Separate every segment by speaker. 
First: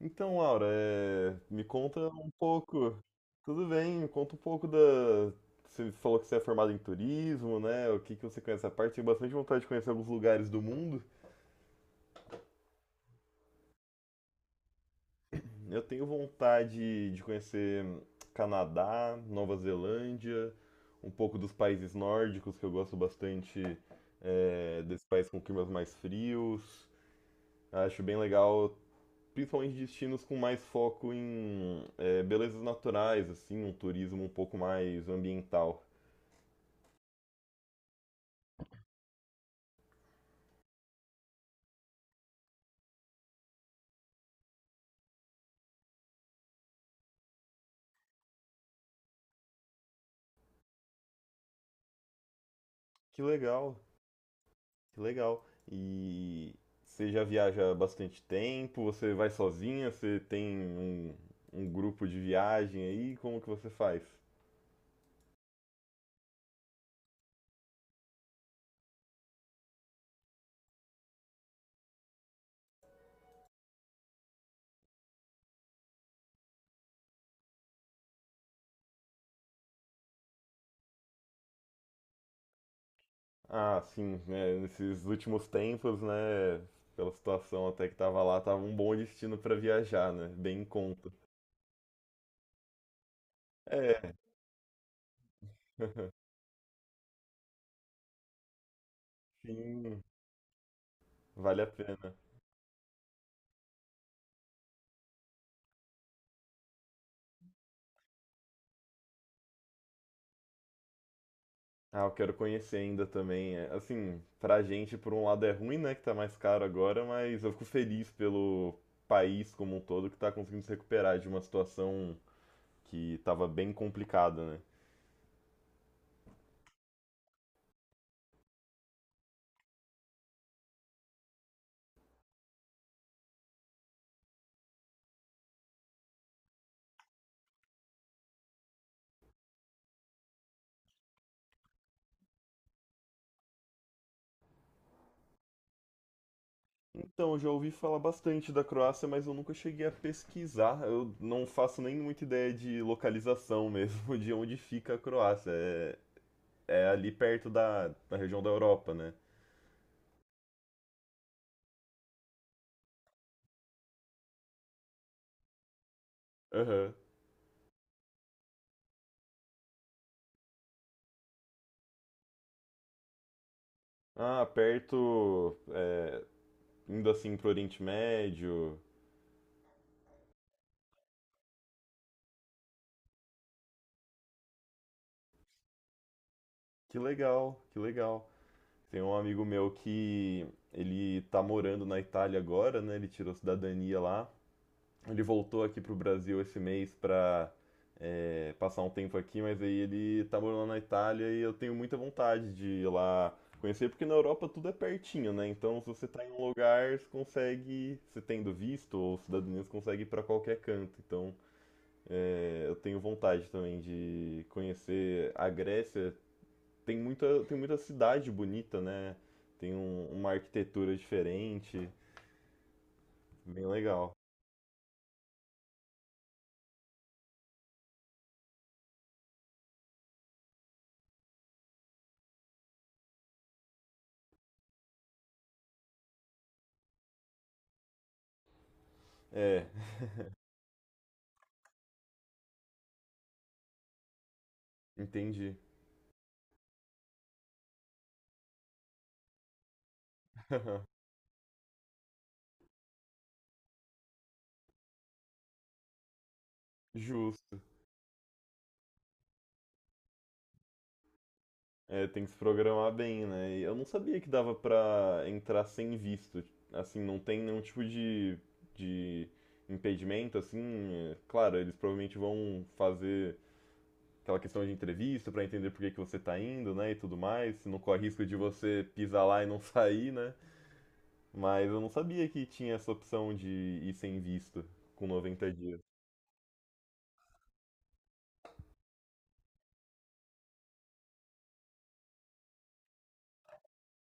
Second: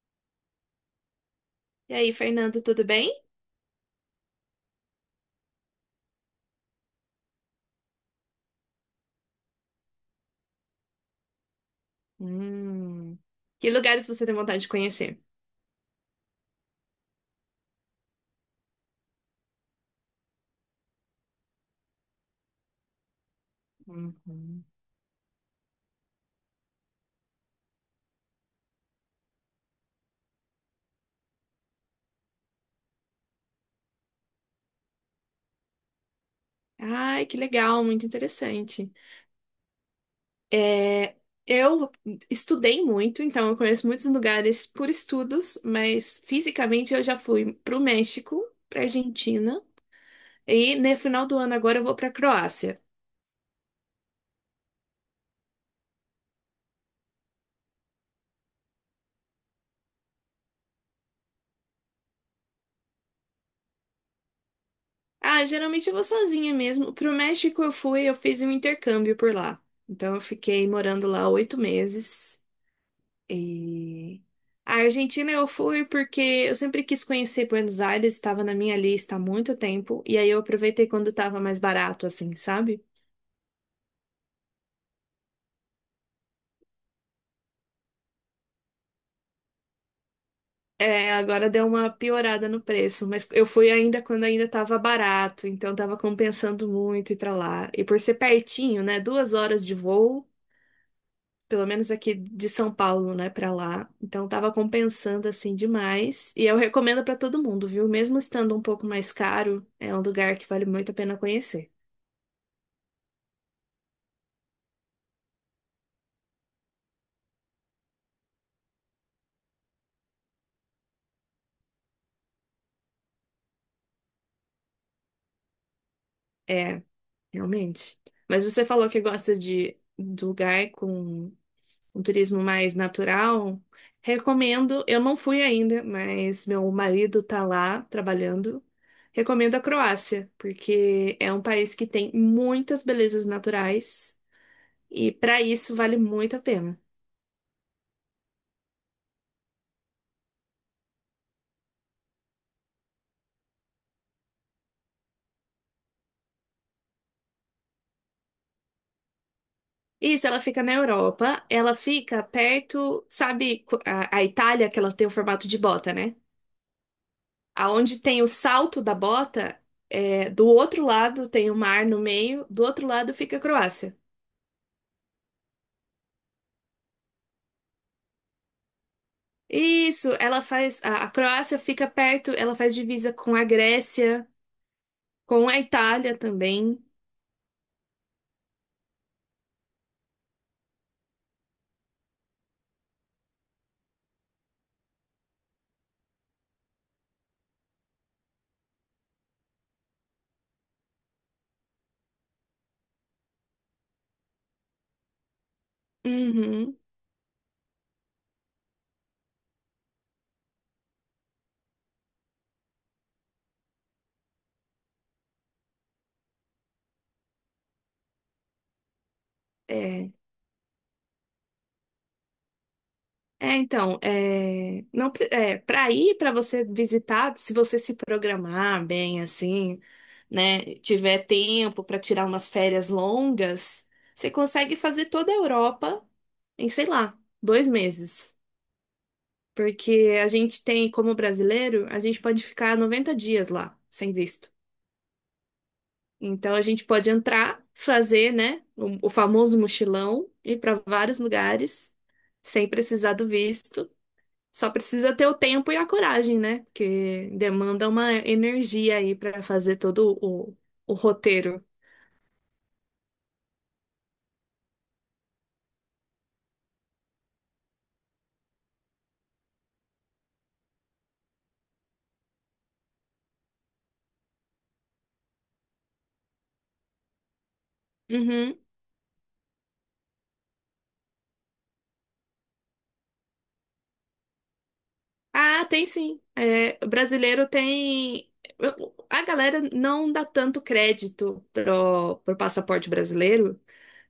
Speaker 1: Então, Laura, me
Speaker 2: E
Speaker 1: conta
Speaker 2: aí,
Speaker 1: um
Speaker 2: Fernando, tudo
Speaker 1: pouco.
Speaker 2: bem?
Speaker 1: Tudo bem, me conta um pouco da. Você falou que você é formado em turismo, né? O que que você conhece a parte? Tenho bastante vontade de conhecer alguns lugares do mundo.
Speaker 2: Que lugares você tem vontade de conhecer?
Speaker 1: Eu tenho vontade de conhecer Canadá, Nova Zelândia, um pouco dos países nórdicos, que eu gosto bastante, desses países com climas mais frios. Acho bem legal principalmente destinos com mais foco em belezas naturais, assim, um turismo um pouco mais ambiental.
Speaker 2: Ai, que legal, muito interessante. É, eu estudei muito, então eu conheço muitos lugares por estudos, mas fisicamente eu já fui para o México, para Argentina, e no final do ano agora eu vou para Croácia.
Speaker 1: Que legal, que legal. E você já viaja há bastante tempo? Você vai sozinha? Você tem um grupo de viagem aí? Como que você faz?
Speaker 2: Ah, geralmente eu vou sozinha mesmo. Para o México eu fui, eu fiz um intercâmbio por lá. Então eu fiquei morando lá 8 meses. E a Argentina eu fui porque eu sempre quis conhecer Buenos Aires, estava na minha lista há muito tempo, e aí eu aproveitei quando estava mais barato, assim, sabe?
Speaker 1: Ah, sim, né, nesses últimos tempos, né, pela situação até que tava lá, tava um bom destino para viajar, né? Bem em conta.
Speaker 2: É, agora deu uma piorada no preço, mas eu fui ainda
Speaker 1: É,
Speaker 2: quando ainda estava barato, então estava compensando muito ir para lá. E por ser pertinho, né? 2 horas de
Speaker 1: sim,
Speaker 2: voo,
Speaker 1: vale a
Speaker 2: pelo menos
Speaker 1: pena.
Speaker 2: aqui de São Paulo, né, para lá. Então estava compensando assim demais. E eu recomendo para todo mundo, viu? Mesmo estando um pouco mais caro, é um lugar que vale muito a pena conhecer.
Speaker 1: Ah, eu quero conhecer ainda também. É, assim, pra gente, por um lado é ruim, né, que tá mais caro agora, mas eu fico feliz pelo país como um todo que tá conseguindo se recuperar de uma situação que tava bem complicada, né?
Speaker 2: É, realmente. Mas você falou que gosta de lugar com um turismo mais natural. Recomendo, eu não fui ainda, mas meu marido tá lá trabalhando. Recomendo a Croácia, porque é um país que tem muitas belezas naturais e para isso vale muito a pena.
Speaker 1: Então, eu já ouvi falar bastante da Croácia, mas eu nunca cheguei a pesquisar. Eu não faço nem muita ideia de localização mesmo, de onde fica a Croácia. É, é ali perto da região da Europa, né?
Speaker 2: Isso, ela fica na Europa, ela fica perto, sabe, a Itália, que ela tem o formato de bota, né?
Speaker 1: Aham.
Speaker 2: Aonde tem o salto da bota, é, do outro lado tem o mar no meio, do outro lado fica a Croácia.
Speaker 1: Ah, perto, indo assim pro Oriente Médio.
Speaker 2: Isso, ela faz. A Croácia fica perto, ela faz divisa com a Grécia, com a Itália também.
Speaker 1: Que legal, que legal. Tem um amigo meu que ele tá morando na Itália agora, né? Ele tirou cidadania lá. Ele voltou aqui pro Brasil esse mês pra passar um tempo aqui, mas aí ele tá morando na Itália e eu tenho muita vontade de ir lá conhecer, porque na Europa tudo é pertinho, né? Então, se você tá em um
Speaker 2: Uhum,
Speaker 1: lugar, você consegue, você tendo visto ou cidadania, você consegue ir pra qualquer canto. Então eu tenho vontade também de conhecer a Grécia, tem muita cidade bonita, né? Tem
Speaker 2: é.
Speaker 1: uma arquitetura diferente,
Speaker 2: É,
Speaker 1: bem
Speaker 2: então,
Speaker 1: legal.
Speaker 2: é, não, pre- é, Para ir, para você visitar, se você se programar bem, assim, né, tiver tempo para tirar umas férias longas, você consegue fazer toda a Europa em, sei lá, 2 meses.
Speaker 1: É,
Speaker 2: Porque a gente tem, como brasileiro, a gente pode ficar 90 dias lá, sem visto.
Speaker 1: entendi.
Speaker 2: Então, a gente pode entrar, fazer, né, o famoso mochilão, ir para vários lugares, sem precisar do visto. Só precisa ter o tempo e a coragem, né? Porque
Speaker 1: Justo.
Speaker 2: demanda uma energia aí para fazer todo o roteiro.
Speaker 1: É, tem que se programar bem, né? E eu não sabia que dava pra entrar sem visto. Assim, não tem nenhum tipo de impedimento, assim. Claro, eles provavelmente vão fazer aquela questão de entrevista pra entender por que que você tá indo, né? E tudo mais. Não corre risco de
Speaker 2: Uhum.
Speaker 1: você pisar lá e não sair, né? Mas eu não sabia que tinha essa opção de ir sem visto com noventa
Speaker 2: Ah,
Speaker 1: dias.
Speaker 2: tem sim. É, o brasileiro tem. A galera não dá tanto crédito pro passaporte brasileiro,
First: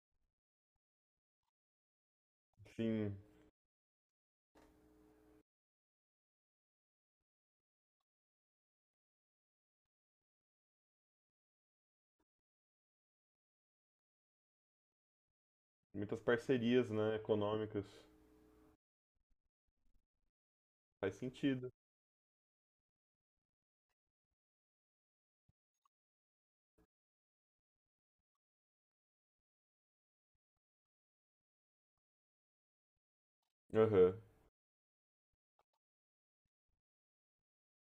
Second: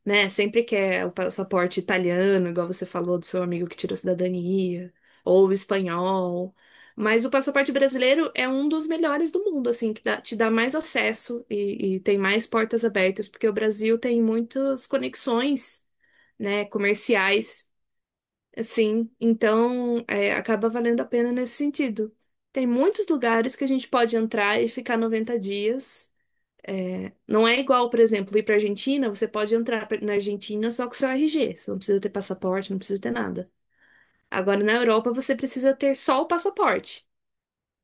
Speaker 2: né? Sempre quer o passaporte italiano, igual você
Speaker 1: Sim,
Speaker 2: falou do seu amigo que tirou cidadania, ou o espanhol. Mas o passaporte brasileiro é um dos melhores do mundo, assim, que te dá mais acesso e tem mais portas abertas, porque o Brasil tem muitas conexões,
Speaker 1: muitas
Speaker 2: né,
Speaker 1: parcerias, né,
Speaker 2: comerciais,
Speaker 1: econômicas.
Speaker 2: assim, então é, acaba valendo a
Speaker 1: Faz
Speaker 2: pena nesse
Speaker 1: sentido.
Speaker 2: sentido. Tem muitos lugares que a gente pode entrar e ficar 90 dias é, não é igual, por exemplo, ir para Argentina, você pode entrar na Argentina só com o seu RG. Você não precisa ter passaporte, não precisa ter nada.
Speaker 1: Aham.
Speaker 2: Agora, na Europa, você precisa ter só o passaporte.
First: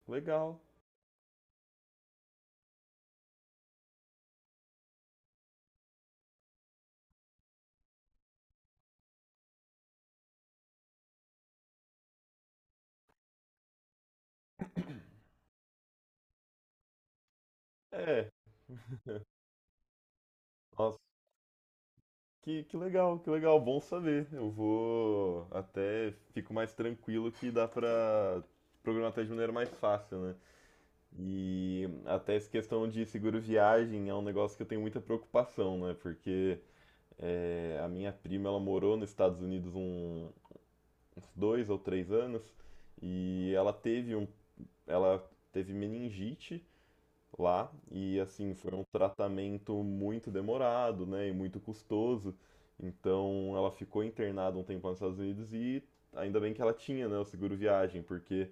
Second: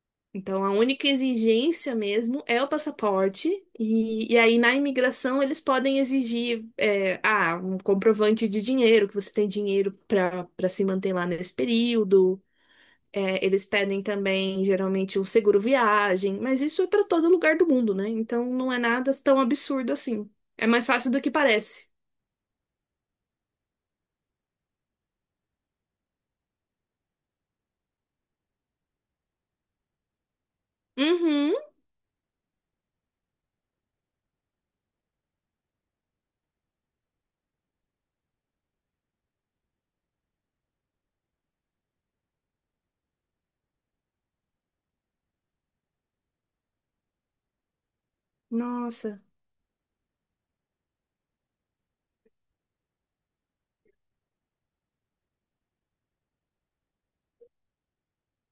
Speaker 1: Legal.
Speaker 2: Então, a única exigência mesmo é o passaporte. E aí, na imigração, eles podem exigir é, ah, um comprovante de dinheiro, que você tem dinheiro para se manter lá nesse período. É, eles pedem também, geralmente, o seguro viagem, mas isso é para todo lugar do mundo, né?
Speaker 1: É,
Speaker 2: Então não é nada tão absurdo assim. É mais
Speaker 1: nossa,
Speaker 2: fácil do que parece.
Speaker 1: que legal, bom saber. Eu vou até fico mais tranquilo que dá pra programar até de maneira mais fácil, né?
Speaker 2: Uhum.
Speaker 1: E até essa questão de seguro viagem é um negócio que eu tenho muita preocupação, né? Porque a minha prima, ela morou nos Estados Unidos um, uns 2 ou 3 anos e ela teve meningite lá e assim foi um
Speaker 2: Nossa.
Speaker 1: tratamento muito demorado, né, e muito custoso. Então ela ficou internada um tempo nos Estados Unidos e ainda bem que ela tinha, né, o seguro viagem, porque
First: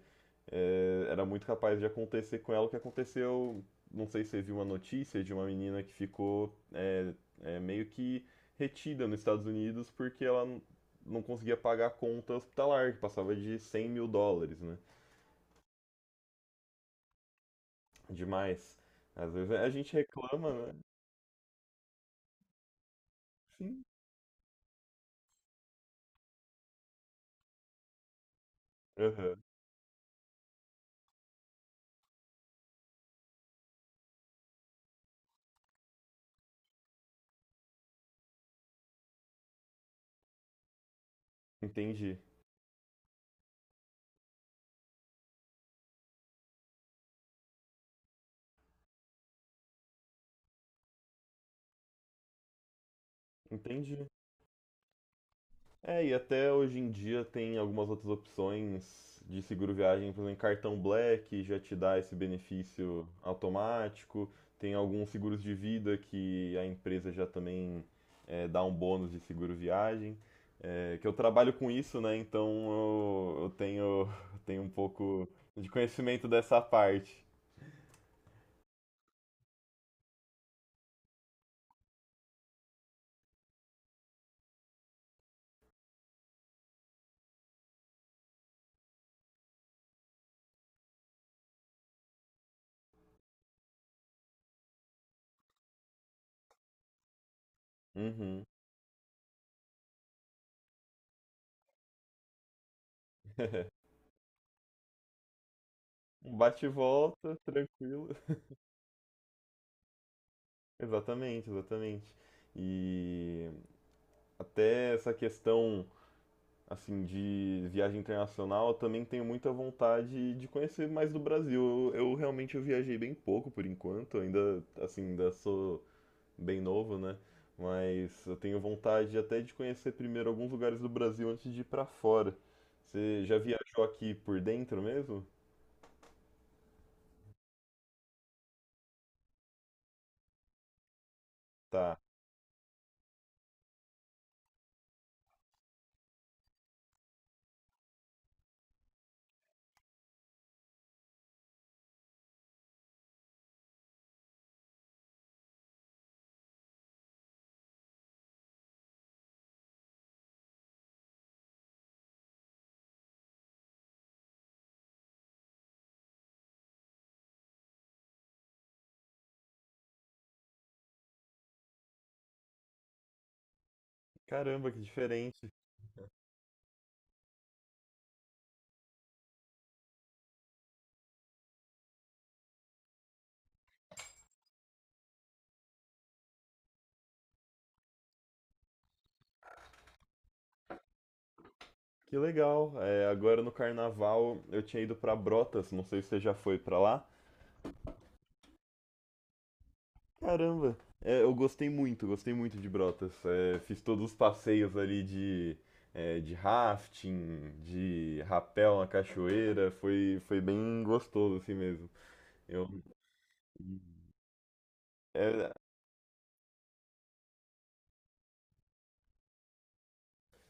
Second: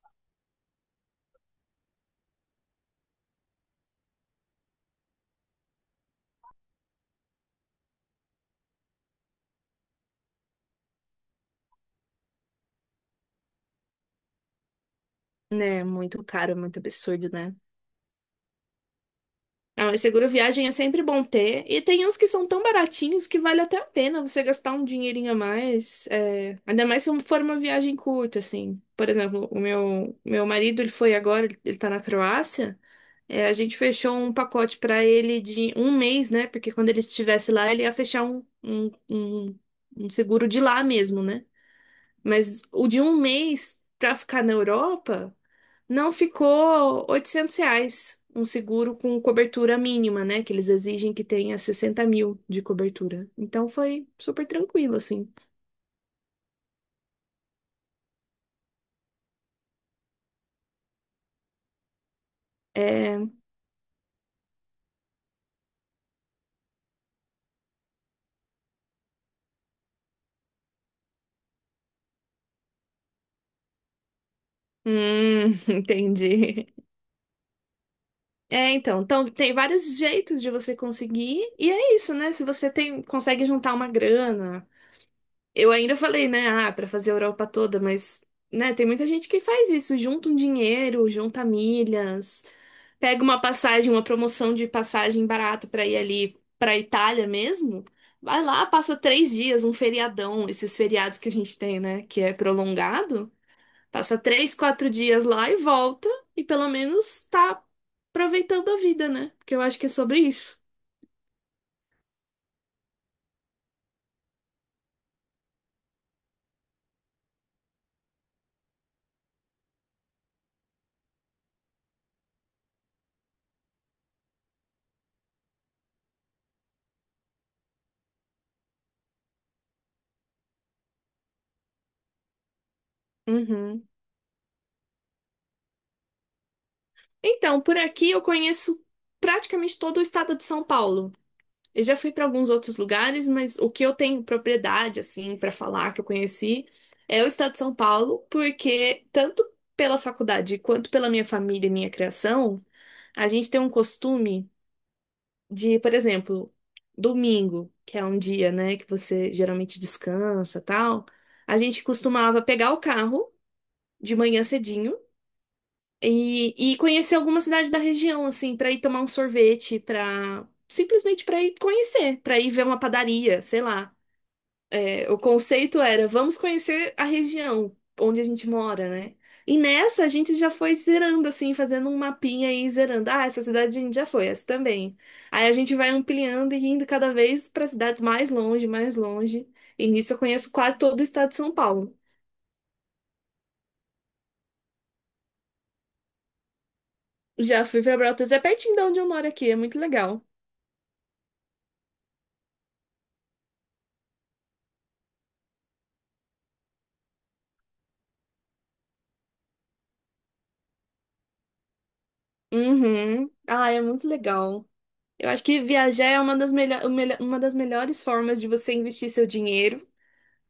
Speaker 1: era muito capaz de acontecer com ela o que aconteceu. Não sei se você viu uma notícia de uma menina que ficou meio que retida nos Estados Unidos porque ela não conseguia pagar a conta hospitalar, que passava de US$ 100.000, né?
Speaker 2: Né, muito caro, é muito absurdo, né?
Speaker 1: Demais. Às vezes a
Speaker 2: Ah,
Speaker 1: gente
Speaker 2: mas seguro
Speaker 1: reclama,
Speaker 2: viagem é
Speaker 1: né?
Speaker 2: sempre bom ter. E tem uns que são tão baratinhos que vale até
Speaker 1: Sim.
Speaker 2: a pena você gastar um dinheirinho a mais. É, ainda mais se for uma viagem curta, assim. Por
Speaker 1: Aham,
Speaker 2: exemplo, o meu marido, ele foi agora, ele tá na Croácia. É, a gente fechou um pacote para ele de um mês, né? Porque quando ele estivesse lá, ele ia fechar um seguro de lá mesmo, né?
Speaker 1: entendi,
Speaker 2: Mas o de um mês para ficar na Europa não ficou R$ 800. Um seguro com cobertura mínima, né? Que eles exigem que tenha 60 mil de cobertura. Então
Speaker 1: entendi.
Speaker 2: foi super tranquilo, assim.
Speaker 1: É, e até hoje em dia tem algumas outras opções de seguro viagem, por exemplo, cartão Black já te dá esse benefício
Speaker 2: É...
Speaker 1: automático. Tem alguns seguros de vida que a empresa já também dá um bônus de seguro viagem. É que eu trabalho com isso, né? Então eu tenho, tenho um pouco de conhecimento dessa
Speaker 2: Entendi.
Speaker 1: parte.
Speaker 2: É, então tem vários jeitos de você conseguir, e é isso, né? Se você tem, consegue juntar uma grana. Eu ainda falei, né? Ah, para fazer a Europa toda, mas, né, tem muita gente que faz isso, junta um dinheiro, junta milhas, pega uma passagem, uma promoção de passagem barata para ir ali para Itália mesmo. Vai
Speaker 1: Uhum.
Speaker 2: lá, passa 3 dias, um feriadão, esses feriados que a gente tem, né? Que é prolongado. Passa 3, 4 dias lá e volta,
Speaker 1: Um
Speaker 2: e
Speaker 1: bate
Speaker 2: pelo
Speaker 1: e
Speaker 2: menos
Speaker 1: volta,
Speaker 2: tá
Speaker 1: tranquilo.
Speaker 2: aproveitando a vida, né? Porque eu acho que é sobre isso.
Speaker 1: Exatamente, exatamente. E até essa questão assim de viagem internacional, eu também tenho muita vontade de conhecer mais do Brasil. Eu realmente eu viajei bem pouco por enquanto, ainda assim, ainda sou bem novo, né? Mas eu tenho vontade até de conhecer primeiro alguns lugares do Brasil antes de ir pra fora. Você já viajou
Speaker 2: Uhum.
Speaker 1: aqui por dentro mesmo?
Speaker 2: Então, por aqui eu conheço praticamente todo o estado de São Paulo. Eu já
Speaker 1: Tá.
Speaker 2: fui para alguns outros lugares, mas o que eu tenho propriedade, assim, para falar que eu conheci é o estado de São Paulo, porque tanto pela faculdade quanto pela minha família e minha criação, a gente tem um costume de, por exemplo, domingo, que é um dia, né, que você geralmente descansa, tal, a gente costumava pegar o carro de manhã cedinho e conhecer alguma cidade da região, assim, para ir tomar um sorvete, para simplesmente para ir conhecer, para ir ver uma padaria, sei lá.
Speaker 1: Caramba, que
Speaker 2: O
Speaker 1: diferente.
Speaker 2: conceito era, vamos conhecer a região onde a gente mora, né? E nessa a gente já foi zerando, assim, fazendo um mapinha e zerando. Ah, essa cidade a gente já foi, essa também. Aí a gente vai ampliando e indo cada vez para cidades mais longe, mais longe. E nisso eu conheço quase todo o estado de São Paulo.
Speaker 1: Que legal. É, agora no carnaval eu tinha ido pra Brotas, não sei se você já foi pra lá.
Speaker 2: Já fui para Brotas, é pertinho de onde eu moro aqui, é muito legal.
Speaker 1: Caramba. É, eu gostei muito de Brotas. É, fiz todos os passeios ali de, de rafting, de rapel na cachoeira, foi bem gostoso assim mesmo. Eu,
Speaker 2: Uhum. Ah, é muito legal. Eu acho
Speaker 1: é,
Speaker 2: que viajar é uma das, uma das melhores formas de você investir seu dinheiro.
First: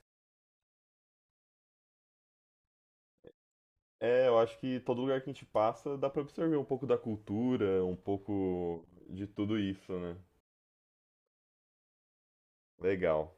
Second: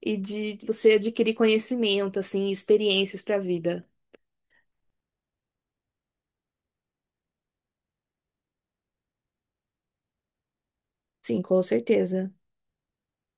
Speaker 2: E de você adquirir conhecimento, assim, experiências para a vida.
Speaker 1: eu acho que todo lugar que a gente passa dá pra absorver um pouco da cultura, um pouco de tudo isso, né?
Speaker 2: Sim, com certeza.
Speaker 1: Legal.